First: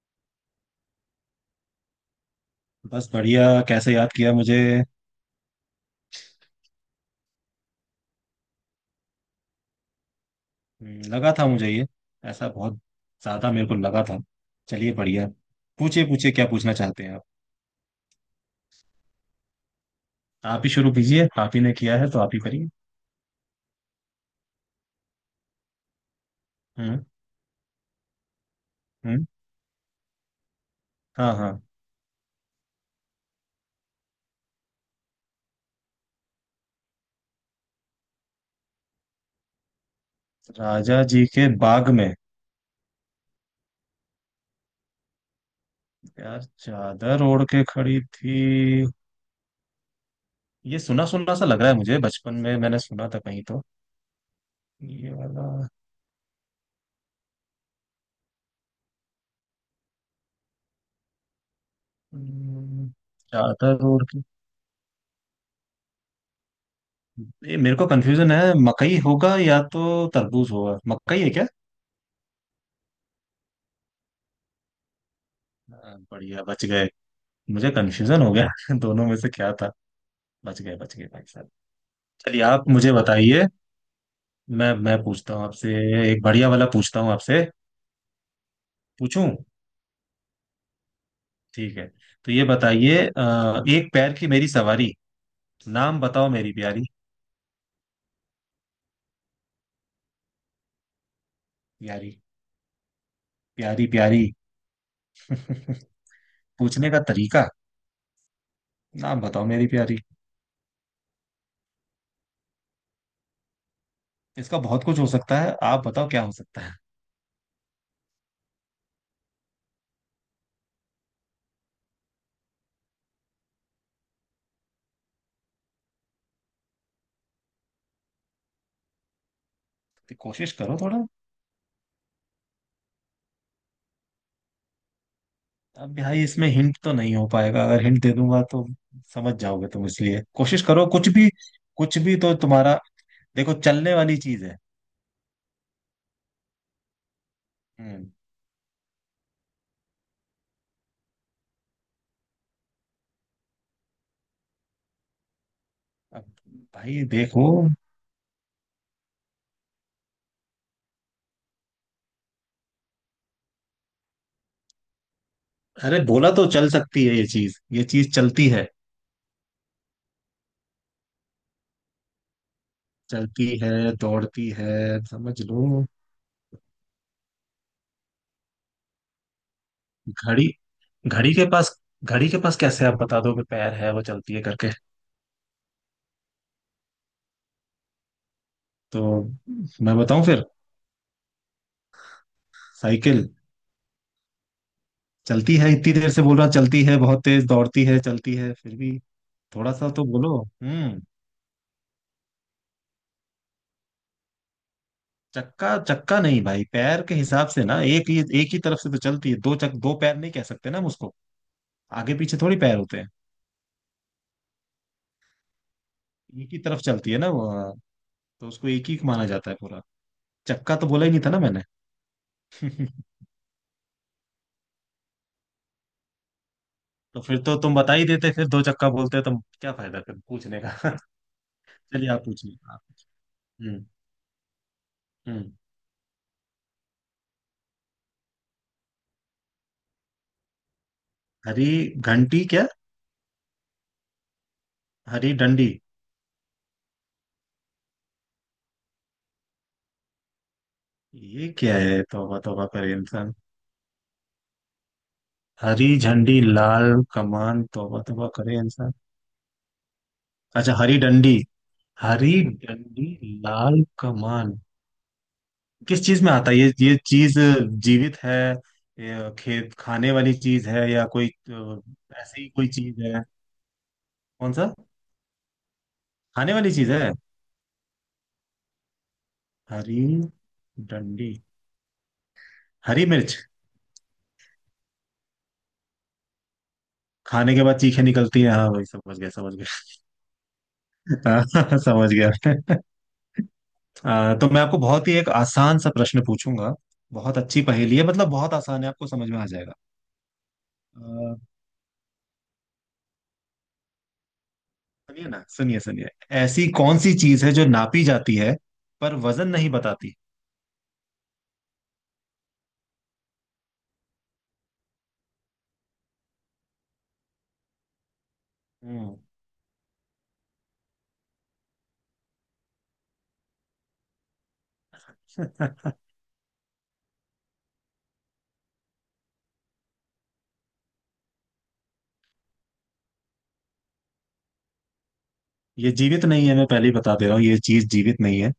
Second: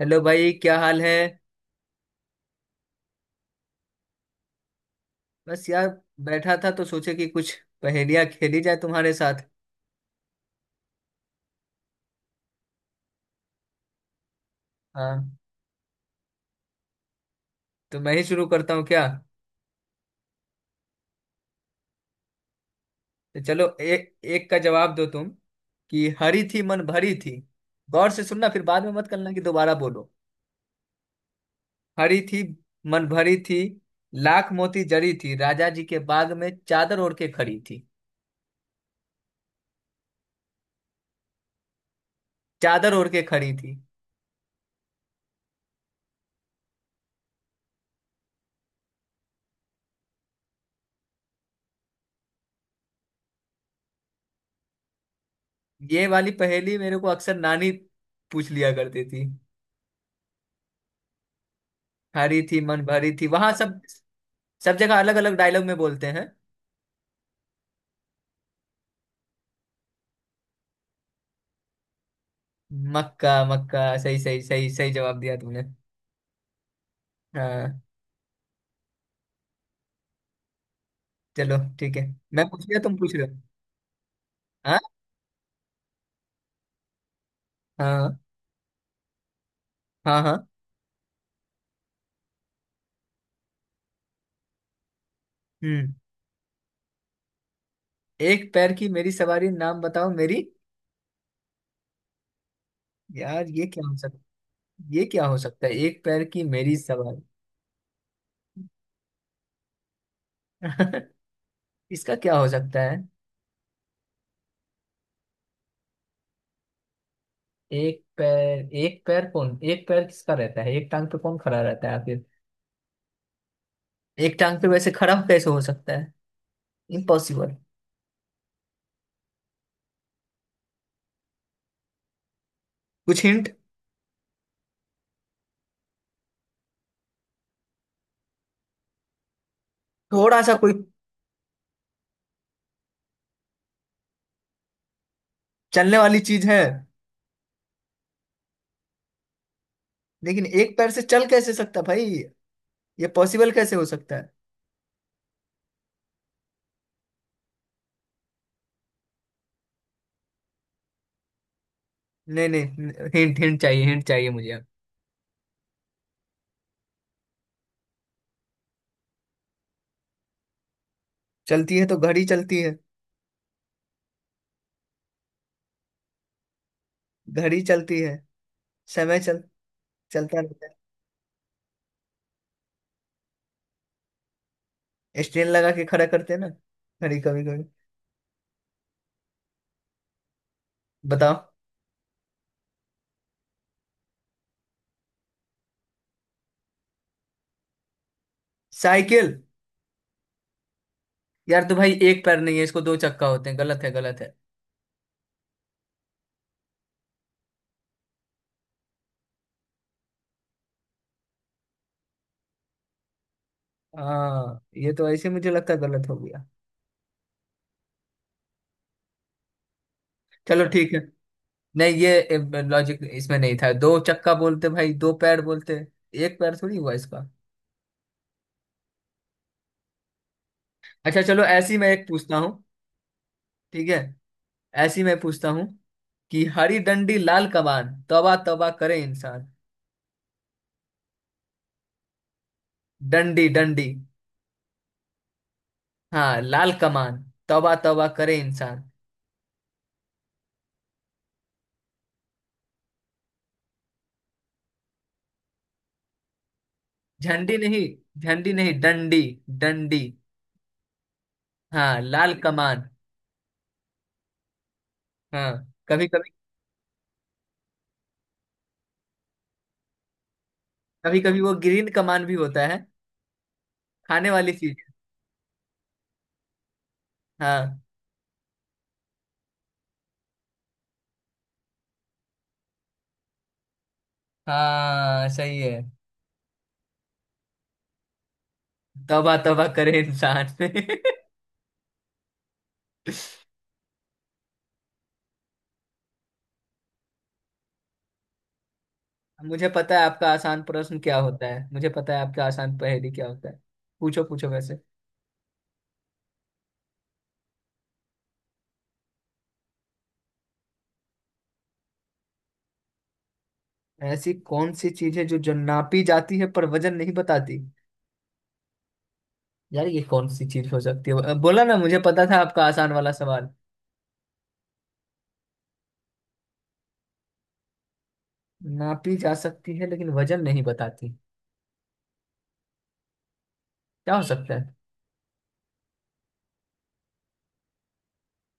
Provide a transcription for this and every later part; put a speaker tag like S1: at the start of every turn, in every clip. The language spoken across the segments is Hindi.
S1: हेलो भाई, क्या हाल है।
S2: बस बढ़िया। कैसे याद किया मुझे?
S1: बस यार, बैठा था तो सोचे कि कुछ पहेलियां खेली जाए तुम्हारे साथ।
S2: लगा था मुझे ये ऐसा बहुत ज्यादा मेरे को लगा था। चलिए बढ़िया।
S1: हाँ,
S2: पूछिए पूछिए, क्या पूछना चाहते हैं आप?
S1: तो मैं ही शुरू करता हूँ क्या।
S2: आप ही शुरू कीजिए, आप ही ने किया है तो आप ही करिए।
S1: तो चलो, एक एक का जवाब दो तुम। कि हरी थी मन
S2: हम्म।
S1: भरी थी, गौर से सुनना, फिर बाद में मत
S2: हम्म।
S1: करना कि दोबारा बोलो।
S2: हाँ हाँ।
S1: हरी थी मन भरी थी, लाख मोती जड़ी थी, राजा जी के बाग में चादर ओढ़ के खड़ी थी।
S2: राजा जी के बाग में?
S1: चादर ओढ़ के खड़ी थी।
S2: यार चादर ओढ़ के खड़ी थी। ये सुना सुना सा लग रहा है मुझे, बचपन में मैंने सुना था कहीं तो ये वाला।
S1: ये वाली पहेली मेरे को अक्सर नानी पूछ लिया करती थी। हरी थी मन
S2: हम्म,
S1: भरी थी, वहां सब
S2: चादर ओढ़ के।
S1: सब जगह अलग अलग डायलॉग में बोलते हैं।
S2: ये मेरे को कंफ्यूजन है, मकई होगा या तो तरबूज होगा, मकई है क्या?
S1: मक्का मक्का, सही सही, सही सही जवाब दिया तुमने।
S2: हाँ, बढ़िया बच गए। मुझे
S1: हाँ,
S2: कंफ्यूजन हो गया दोनों में से क्या था। बच गए भाई साहब।
S1: चलो ठीक है।
S2: चलिए
S1: मैं
S2: आप
S1: पूछ लिया,
S2: मुझे
S1: तुम पूछ रहे हो।
S2: बताइए। मैं
S1: हाँ
S2: मैं पूछता हूँ आपसे। एक बढ़िया वाला पूछता हूँ आपसे।
S1: हाँ।
S2: पूछूं?
S1: हाँ हाँ।
S2: ठीक है, तो ये बताइए, एक पैर की मेरी सवारी,
S1: हम्म।
S2: नाम बताओ मेरी प्यारी।
S1: एक पैर की मेरी सवारी, नाम बताओ मेरी।
S2: प्यारी
S1: यार, ये क्या
S2: प्यारी
S1: हो
S2: प्यारी।
S1: सकता। ये क्या हो सकता है, एक पैर की मेरी
S2: पूछने का
S1: सवारी।
S2: तरीका, नाम बताओ मेरी प्यारी।
S1: इसका क्या हो सकता है।
S2: इसका बहुत कुछ हो सकता है, आप बताओ क्या हो सकता है।
S1: एक पैर, एक पैर कौन, एक पैर किसका रहता है, एक टांग पे कौन खड़ा रहता है आखिर। एक टांग पे वैसे खड़ा कैसे हो सकता है। इम्पॉसिबल।
S2: तो कोशिश करो थोड़ा।
S1: कुछ हिंट।
S2: अब भाई इसमें हिंट तो नहीं हो पाएगा, अगर हिंट दे दूंगा तो समझ जाओगे तुम, इसलिए
S1: थोड़ा सा
S2: कोशिश
S1: कोई।
S2: करो कुछ भी। कुछ भी तो तुम्हारा। देखो चलने वाली चीज है।
S1: चलने वाली चीज है।
S2: हम्म।
S1: लेकिन एक पैर से चल कैसे सकता भाई। ये पॉसिबल कैसे हो सकता है।
S2: अब भाई देखो,
S1: नहीं नहीं, हिंट, हिंट चाहिए, हिंट चाहिए मुझे अब।
S2: अरे बोला तो चल सकती है, ये चीज चलती है।
S1: चलती है तो घड़ी चलती है।
S2: चलती है दौड़ती है समझ लो।
S1: घड़ी चलती है, समय चल, चलता
S2: घड़ी?
S1: रहता
S2: घड़ी के पास, घड़ी के पास कैसे आप बता दो कि पैर है वो चलती है करके?
S1: है। स्टेन लगा के खड़ा करते हैं ना घड़ी, कभी कभी।
S2: तो मैं बताऊं फिर?
S1: बताओ।
S2: साइकिल। चलती है, इतनी देर से बोल रहा चलती है, बहुत तेज दौड़ती है, चलती है फिर भी।
S1: साइकिल।
S2: थोड़ा सा तो बोलो। हम्म।
S1: यार, तो भाई एक पैर नहीं है इसको, दो चक्का होते हैं, गलत है गलत है।
S2: चक्का चक्का नहीं भाई, पैर के हिसाब से ना, एक ही तरफ से तो चलती है, दो चक दो पैर नहीं कह सकते ना हम उसको। आगे पीछे थोड़ी पैर होते हैं।
S1: हाँ, ये तो ऐसे मुझे लगता है गलत हो गया।
S2: एक ही तरफ चलती है ना वो, हाँ, तो उसको एक ही माना जाता है पूरा।
S1: चलो
S2: चक्का तो
S1: ठीक है।
S2: बोला ही नहीं था ना मैंने।
S1: नहीं, ये लॉजिक इसमें नहीं था, दो चक्का बोलते भाई, दो पैर बोलते। एक पैर थोड़ी हुआ
S2: तो
S1: इसका।
S2: फिर तो तुम बता ही देते, फिर दो चक्का बोलते तो क्या फायदा फिर पूछने का।
S1: अच्छा चलो, ऐसी मैं एक
S2: चलिए आप
S1: पूछता हूँ।
S2: पूछिए आप। हम्म।
S1: ठीक है, ऐसी मैं पूछता
S2: हम्म।
S1: हूँ, कि हरी डंडी लाल कमान, तौबा तौबा करे इंसान।
S2: हरी घंटी क्या?
S1: डंडी डंडी।
S2: हरी डंडी?
S1: हाँ, लाल कमान, तौबा तौबा करे इंसान।
S2: ये क्या है, तौबा तौबा करे इंसान? हरी झंडी लाल
S1: झंडी
S2: कमान
S1: नहीं,
S2: तौबा तौबा
S1: झंडी
S2: करे
S1: नहीं,
S2: इंसान।
S1: डंडी, डंडी।
S2: अच्छा, हरी डंडी।
S1: हाँ,
S2: हरी
S1: लाल कमान।
S2: डंडी लाल कमान।
S1: हाँ।
S2: किस
S1: कभी
S2: चीज
S1: कभी,
S2: में आता है ये चीज जीवित है या खेत खाने वाली चीज है या
S1: कभी
S2: कोई
S1: कभी वो ग्रीन कमान भी
S2: ऐसी ही
S1: होता
S2: कोई
S1: है।
S2: चीज है?
S1: खाने वाली
S2: कौन सा?
S1: चीज।
S2: खाने वाली चीज है?
S1: हाँ।
S2: हरी डंडी, हरी मिर्च।
S1: हाँ, सही है।
S2: खाने के बाद चीखें निकलती हैं, हाँ भाई समझ गया
S1: तौबा
S2: समझ
S1: तौबा
S2: गया।
S1: करे इंसान।
S2: हाँ, समझ गया। तो मैं आपको बहुत ही एक आसान सा प्रश्न पूछूंगा, बहुत अच्छी पहेली है, मतलब बहुत आसान है, आपको समझ में आ
S1: मुझे पता है आपका आसान प्रश्न क्या
S2: जाएगा।
S1: होता है, मुझे पता है आपका आसान पहेली क्या होता है। पूछो पूछो वैसे।
S2: सुनिए ना, सुनिए सुनिए। ऐसी कौन सी चीज है जो नापी जाती है पर वजन नहीं बताती?
S1: ऐसी कौन सी चीज है जो जो नापी जाती है पर वजन नहीं बताती।
S2: हम्म।
S1: यार, ये कौन सी चीज हो सकती है। बोला ना, मुझे पता था आपका आसान वाला सवाल। नापी जा सकती है लेकिन वजन नहीं बताती। क्या हो सकता है।
S2: ये जीवित नहीं है, मैं पहले ही बता दे रहा हूँ, ये चीज जीवित नहीं है।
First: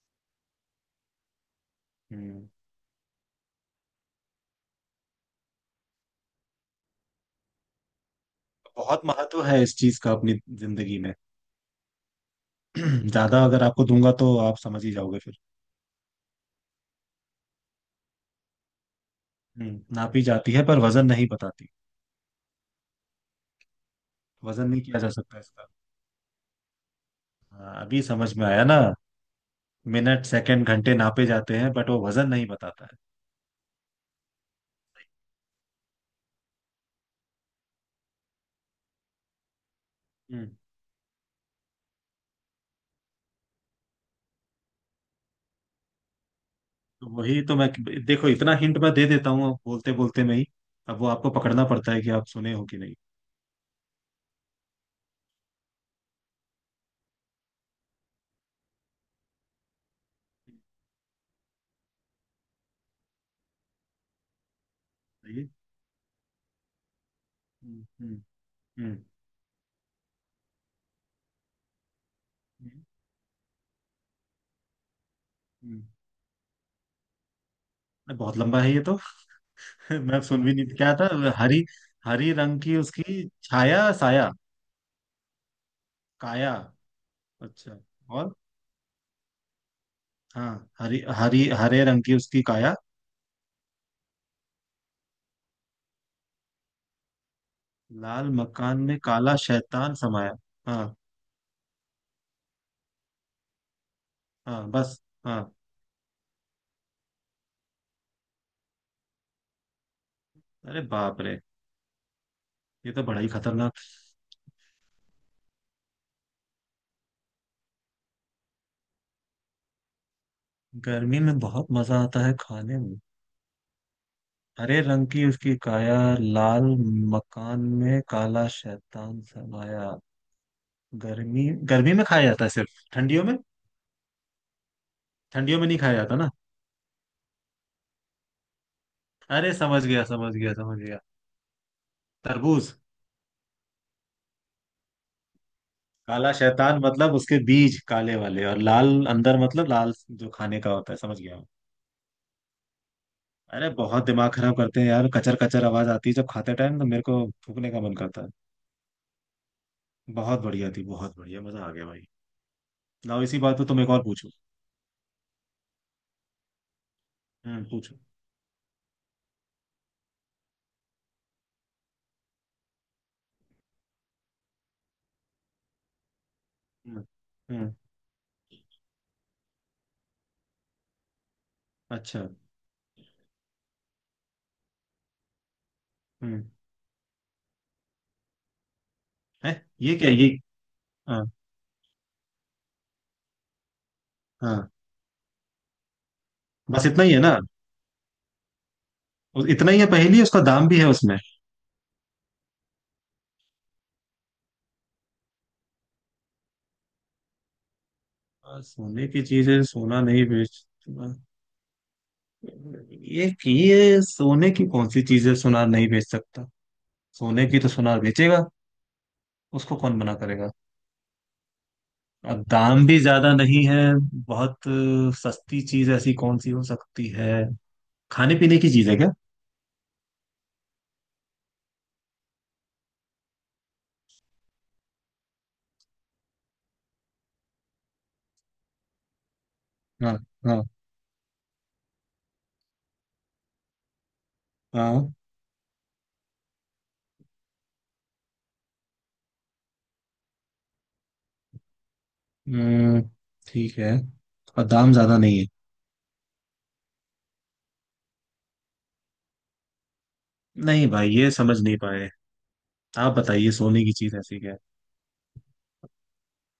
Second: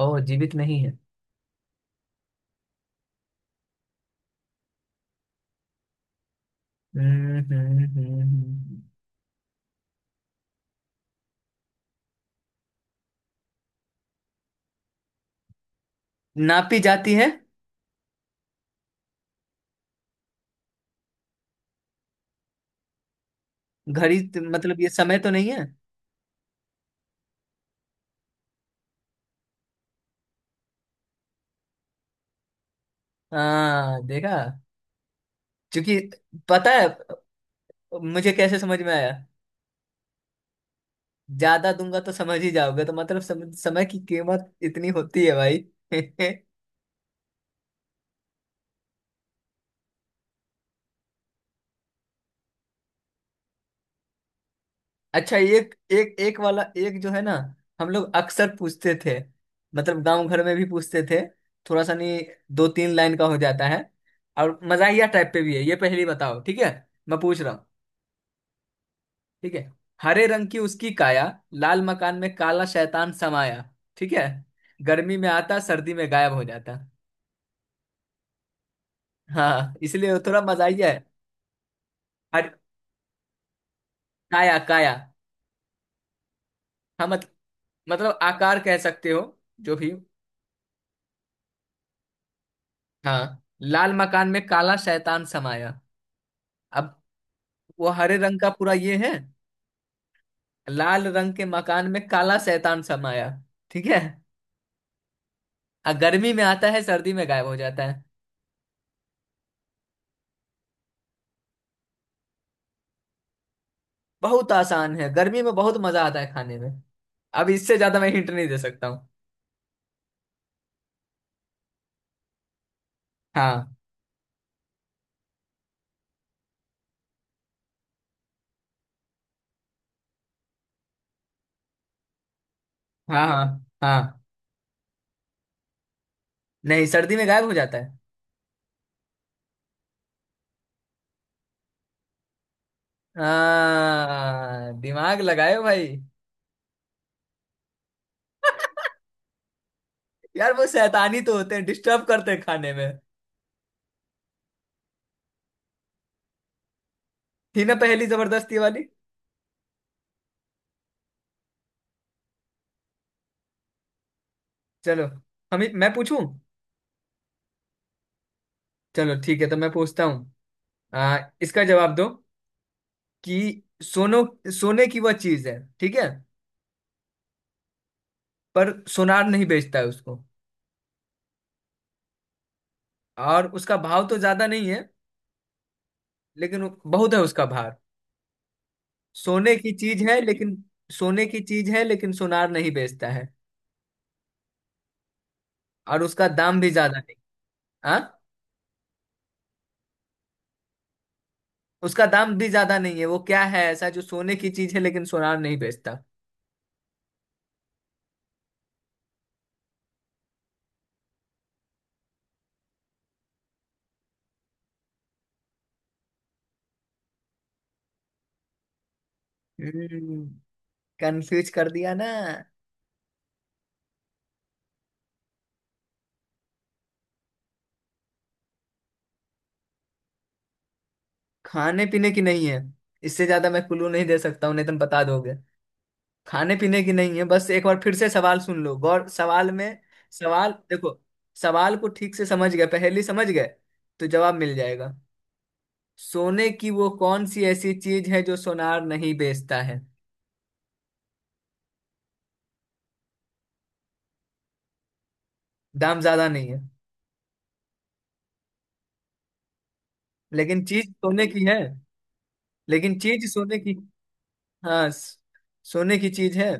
S1: ओ, जीवित नहीं है।
S2: हम्म।
S1: हम्म।
S2: बहुत महत्व है इस चीज का अपनी जिंदगी में। ज्यादा अगर आपको दूंगा तो आप समझ ही जाओगे फिर।
S1: नापी जाती है।
S2: हम्म, नापी जाती है पर वजन नहीं बताती,
S1: घड़ी,
S2: वजन
S1: मतलब
S2: नहीं
S1: ये
S2: किया जा
S1: समय तो
S2: सकता
S1: नहीं है।
S2: इसका। हाँ, अभी समझ में आया ना। मिनट सेकंड घंटे नापे जाते हैं, बट वो वजन नहीं बताता है।
S1: हाँ, देखा क्योंकि पता है मुझे कैसे समझ में आया।
S2: हम्म।
S1: ज्यादा दूंगा तो समझ ही जाओगे, तो मतलब समय की कीमत इतनी होती है भाई।
S2: तो वही तो मैं, देखो इतना हिंट मैं दे देता हूँ बोलते बोलते में ही, अब वो आपको पकड़ना पड़ता है कि आप सुने हो कि नहीं।
S1: अच्छा, एक एक एक वाला एक जो है ना, हम लोग अक्सर पूछते थे, मतलब गांव घर में भी पूछते थे। थोड़ा सा नहीं, दो तीन लाइन का हो जाता है, और मजाहिया टाइप
S2: सही
S1: पे
S2: है?
S1: भी है, ये पहली बताओ ठीक है। मैं पूछ रहा हूँ।
S2: हम्म। हम्म। हम्म।
S1: ठीक है। हरे रंग की उसकी काया, लाल मकान में काला
S2: हम्म,
S1: शैतान समाया। ठीक है। गर्मी में आता,
S2: हम्म।
S1: सर्दी में गायब हो जाता।
S2: अरे बहुत लंबा है ये तो।
S1: हाँ, इसलिए वो
S2: मैं
S1: थोड़ा
S2: सुन भी नहीं
S1: मजाहिया
S2: क्या
S1: है।
S2: था। हरी, हरी
S1: हर
S2: रंग की उसकी छाया साया
S1: काया, काया।
S2: काया।
S1: हाँ, मत,
S2: अच्छा।
S1: मतलब
S2: और?
S1: आकार कह सकते हो, जो भी।
S2: हाँ। हरी हरी हरे रंग की उसकी काया,
S1: हाँ, लाल मकान में काला शैतान समाया। अब वो हरे
S2: लाल
S1: रंग का पूरा
S2: मकान
S1: ये
S2: में
S1: है।
S2: काला शैतान समाया। हाँ।
S1: लाल रंग के मकान में काला शैतान समाया। ठीक है।
S2: हाँ बस। हाँ।
S1: और गर्मी में आता है, सर्दी में गायब हो जाता है।
S2: अरे बाप रे, ये तो बड़ा ही खतरनाक।
S1: बहुत आसान है, गर्मी में बहुत मजा आता है खाने में। अब इससे ज्यादा मैं हिंट नहीं दे सकता हूँ।
S2: गर्मी में बहुत मजा आता है खाने में?
S1: हाँ
S2: हरे रंग की उसकी काया, लाल मकान में काला शैतान समाया, गर्मी, गर्मी में खाया जाता है सिर्फ ठंडियों
S1: हाँ।
S2: में?
S1: हाँ। हाँ,
S2: ठंडियों में नहीं खाया जाता ना?
S1: नहीं, सर्दी में गायब हो जाता है।
S2: अरे समझ गया समझ गया समझ गया। तरबूज।
S1: हाँ, दिमाग लगाए हो भाई।
S2: काला शैतान मतलब उसके बीज काले वाले, और लाल अंदर मतलब लाल जो
S1: यार,
S2: खाने
S1: वो
S2: का होता है,
S1: शैतानी
S2: समझ
S1: तो
S2: गया।
S1: होते हैं, डिस्टर्ब करते हैं खाने में।
S2: अरे बहुत दिमाग खराब करते हैं यार, कचर कचर आवाज आती है जब खाते टाइम, तो मेरे को
S1: थी
S2: थूकने
S1: ना
S2: का मन
S1: पहली
S2: करता है।
S1: जबरदस्ती वाली।
S2: बहुत बढ़िया थी, बहुत बढ़िया, मजा आ गया भाई। लाओ इसी बात पे तुम एक और पूछो।
S1: चलो। हम मैं पूछूं।
S2: हम्म, पूछो।
S1: चलो ठीक है तो मैं पूछता हूँ। इसका जवाब दो। कि सोनो, सोने की वह चीज है, ठीक है।
S2: हम्म। हम्म।
S1: पर सोनार नहीं बेचता है उसको,
S2: अच्छा।
S1: और उसका भाव तो ज्यादा नहीं है,
S2: हम्म।
S1: लेकिन बहुत है उसका भार। सोने
S2: है।
S1: की
S2: ये
S1: चीज
S2: क्या
S1: है
S2: ये?
S1: लेकिन।
S2: हाँ।
S1: सोने की चीज है लेकिन सोनार नहीं बेचता है,
S2: हाँ।
S1: और उसका दाम भी
S2: बस
S1: ज्यादा
S2: इतना ही
S1: नहीं।
S2: है ना?
S1: हाँ।
S2: इतना ही है पहेली है, उसका दाम भी है उसमें?
S1: उसका दाम भी ज्यादा नहीं है। वो क्या है ऐसा जो सोने की चीज है लेकिन सोनार नहीं बेचता।
S2: सोने की चीज है सोना नहीं बेच, ये सोने की कौन सी चीज है सोना नहीं बेच सकता? सोने की तो सोनार बेचेगा, उसको कौन मना
S1: हम्म।
S2: करेगा?
S1: कंफ्यूज कर दिया ना।
S2: अब दाम भी ज्यादा नहीं है, बहुत सस्ती चीज ऐसी कौन सी हो सकती है? खाने पीने की चीज है क्या?
S1: खाने पीने की नहीं है। इससे ज्यादा मैं क्लू नहीं दे सकता हूँ, नहीं तो तुम बता दोगे। खाने पीने की नहीं है, बस एक बार फिर से सवाल सुन लो, गौर सवाल में।
S2: हाँ।
S1: सवाल
S2: हाँ।
S1: देखो। सवाल को ठीक से समझ गए, पहेली समझ गए तो जवाब मिल जाएगा।
S2: हाँ।
S1: सोने की वो कौन सी ऐसी चीज है जो सोनार नहीं बेचता है।
S2: हम्म, ठीक है। और दाम ज्यादा नहीं है।
S1: दाम ज्यादा नहीं है, लेकिन
S2: नहीं
S1: चीज
S2: भाई
S1: सोने
S2: ये
S1: की है।
S2: समझ नहीं पाए।
S1: लेकिन
S2: आप
S1: चीज
S2: बताइए
S1: सोने की।
S2: सोने की चीज ऐसी क्या है?
S1: हाँ, सोने की चीज है।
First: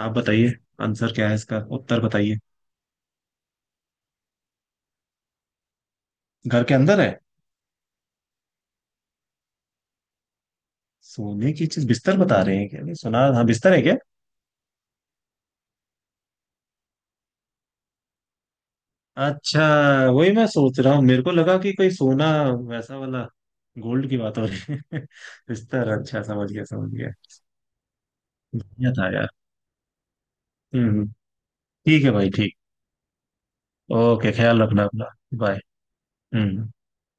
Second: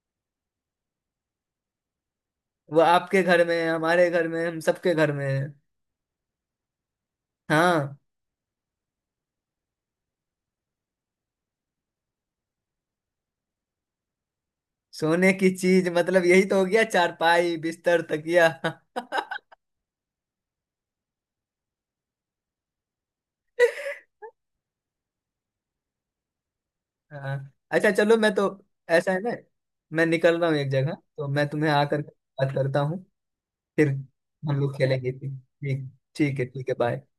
S2: आप बताइए, आंसर क्या है, इसका उत्तर बताइए।
S1: वो आपके घर में है, हमारे घर में है, हम सबके घर में है।
S2: घर के अंदर है?
S1: हाँ,
S2: सोने की चीज बिस्तर बता रहे हैं क्या? नहीं सुना, हाँ, बिस्तर है क्या?
S1: सोने की चीज, मतलब यही तो हो गया, चारपाई, बिस्तर, तकिया।
S2: अच्छा, वही मैं सोच रहा हूँ, मेरे को लगा कि कोई सोना वैसा वाला, गोल्ड की बात हो रही है। बिस्तर, अच्छा समझ गया समझ गया।
S1: हाँ। अच्छा चलो, मैं तो
S2: बढ़िया था
S1: ऐसा है
S2: यार।
S1: ना, मैं निकल रहा हूँ एक
S2: हम्म।
S1: जगह,
S2: हम्म।
S1: तो मैं तुम्हें आकर
S2: ठीक है भाई,
S1: बात
S2: ठीक।
S1: करता हूँ फिर,
S2: ओके,
S1: हम
S2: ख्याल
S1: लोग
S2: रखना अपना।
S1: खेलेंगे फिर।
S2: बाय।
S1: ठीक, ठीक है, ठीक
S2: हम्म।
S1: है, बाय।